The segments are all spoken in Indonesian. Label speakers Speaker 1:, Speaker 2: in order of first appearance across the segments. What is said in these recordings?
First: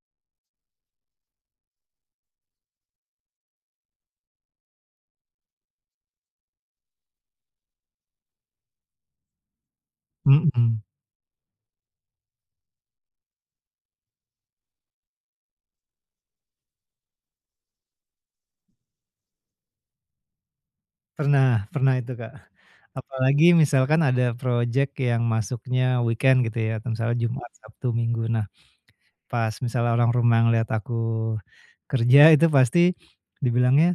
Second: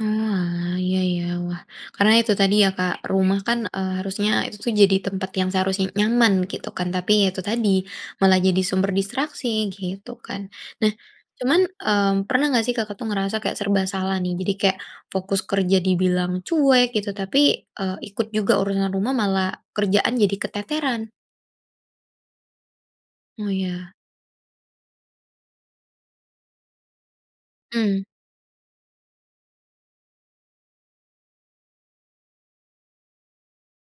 Speaker 1: Oalah, iya iya, wah, karena itu tadi ya Kak, rumah kan, eee, harusnya itu jadi tempat yang seharusnya nyaman gitu kan. Tapi ya itu tadi, malah jadi sumber distraksi gitu kan.
Speaker 2: Mhm.
Speaker 1: Nah, cuman, mmm, pernah nggak sih Kakak tuh ngerasa kayak serba salah nih, jadi kayak fokus kerja dibilang cuek gitu, tapi, eee, ikut juga urusan rumah malah kerjaan jadi keteteran?
Speaker 2: Pernah, pernah itu Kak. Apalagi
Speaker 1: Oh, iya.
Speaker 2: misalkan ada projek yang masuknya weekend gitu ya, kayak misalnya Jumat, Sabtu,
Speaker 1: Mmm.
Speaker 2: Minggu. Nah, pas misalnya orang rumah ngelihat aku kerja itu pasti dibilangnya,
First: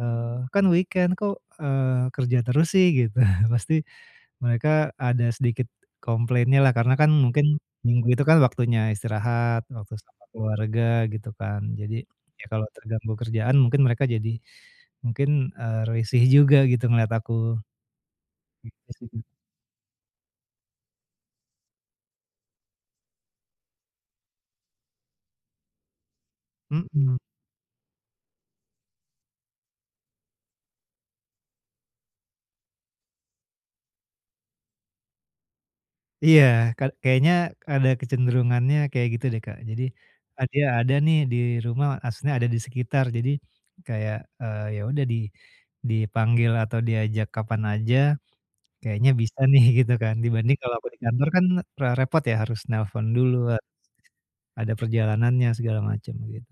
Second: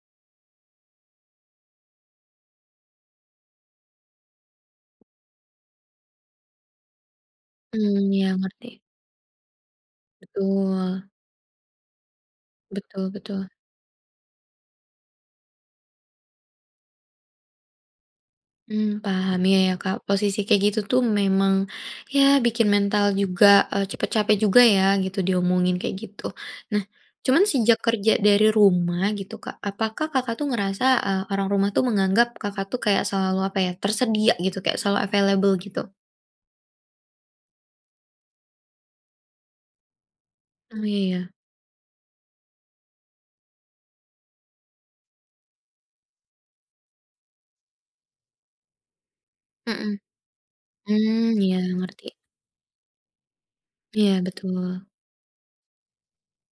Speaker 2: eee, "Kan weekend, kok, eee, kerja terus sih?" Gitu. Pasti mereka ada sedikit komplainnya lah, karena kan mungkin Minggu
Speaker 1: Mmm,
Speaker 2: itu
Speaker 1: iya,
Speaker 2: kan
Speaker 1: ngerti.
Speaker 2: waktunya istirahat, waktu sama keluarga
Speaker 1: Betul.
Speaker 2: gitu kan. Jadi, ya kalau
Speaker 1: Betul
Speaker 2: terganggu
Speaker 1: betul.
Speaker 2: kerjaan mungkin mereka jadi mungkin, eee, risih juga gitu ngelihat aku. Gitu
Speaker 1: Mmm,
Speaker 2: sih Kak.
Speaker 1: paham, iya, ya, Kak, posisi kayak gitu tuh memang, ya bikin mental juga, eee, cepat capek juga ya gitu diomongin kayak gitu. Nah,
Speaker 2: Mhm.
Speaker 1: cuman sejak kerja dari rumah gitu Kak, apakah Kakak tuh ngerasa, eee, orang rumah tuh menganggap Kakak tuh kayak selalu, apa ya, tersedia gitu, kayak selalu available gitu?
Speaker 2: Iya, ka kayaknya ada kecenderungannya kayak gitu deh Kak. Jadi, eee, "Dia
Speaker 1: Oh,
Speaker 2: ada nih
Speaker 1: iya.
Speaker 2: di rumah," maksudnya ada di sekitar jadi, kayak, eee, yaudah di dipanggil atau diajak kapan aja, kayaknya bisa nih, gitu
Speaker 1: Mhm,
Speaker 2: kan, dibanding kalau aku di kantor
Speaker 1: mmm,
Speaker 2: kan
Speaker 1: ya,
Speaker 2: re
Speaker 1: ngerti.
Speaker 2: repot ya harus nelepon dulu, harus
Speaker 1: Iya,
Speaker 2: ada
Speaker 1: betul.
Speaker 2: perjalanannya, segala macam, gitu.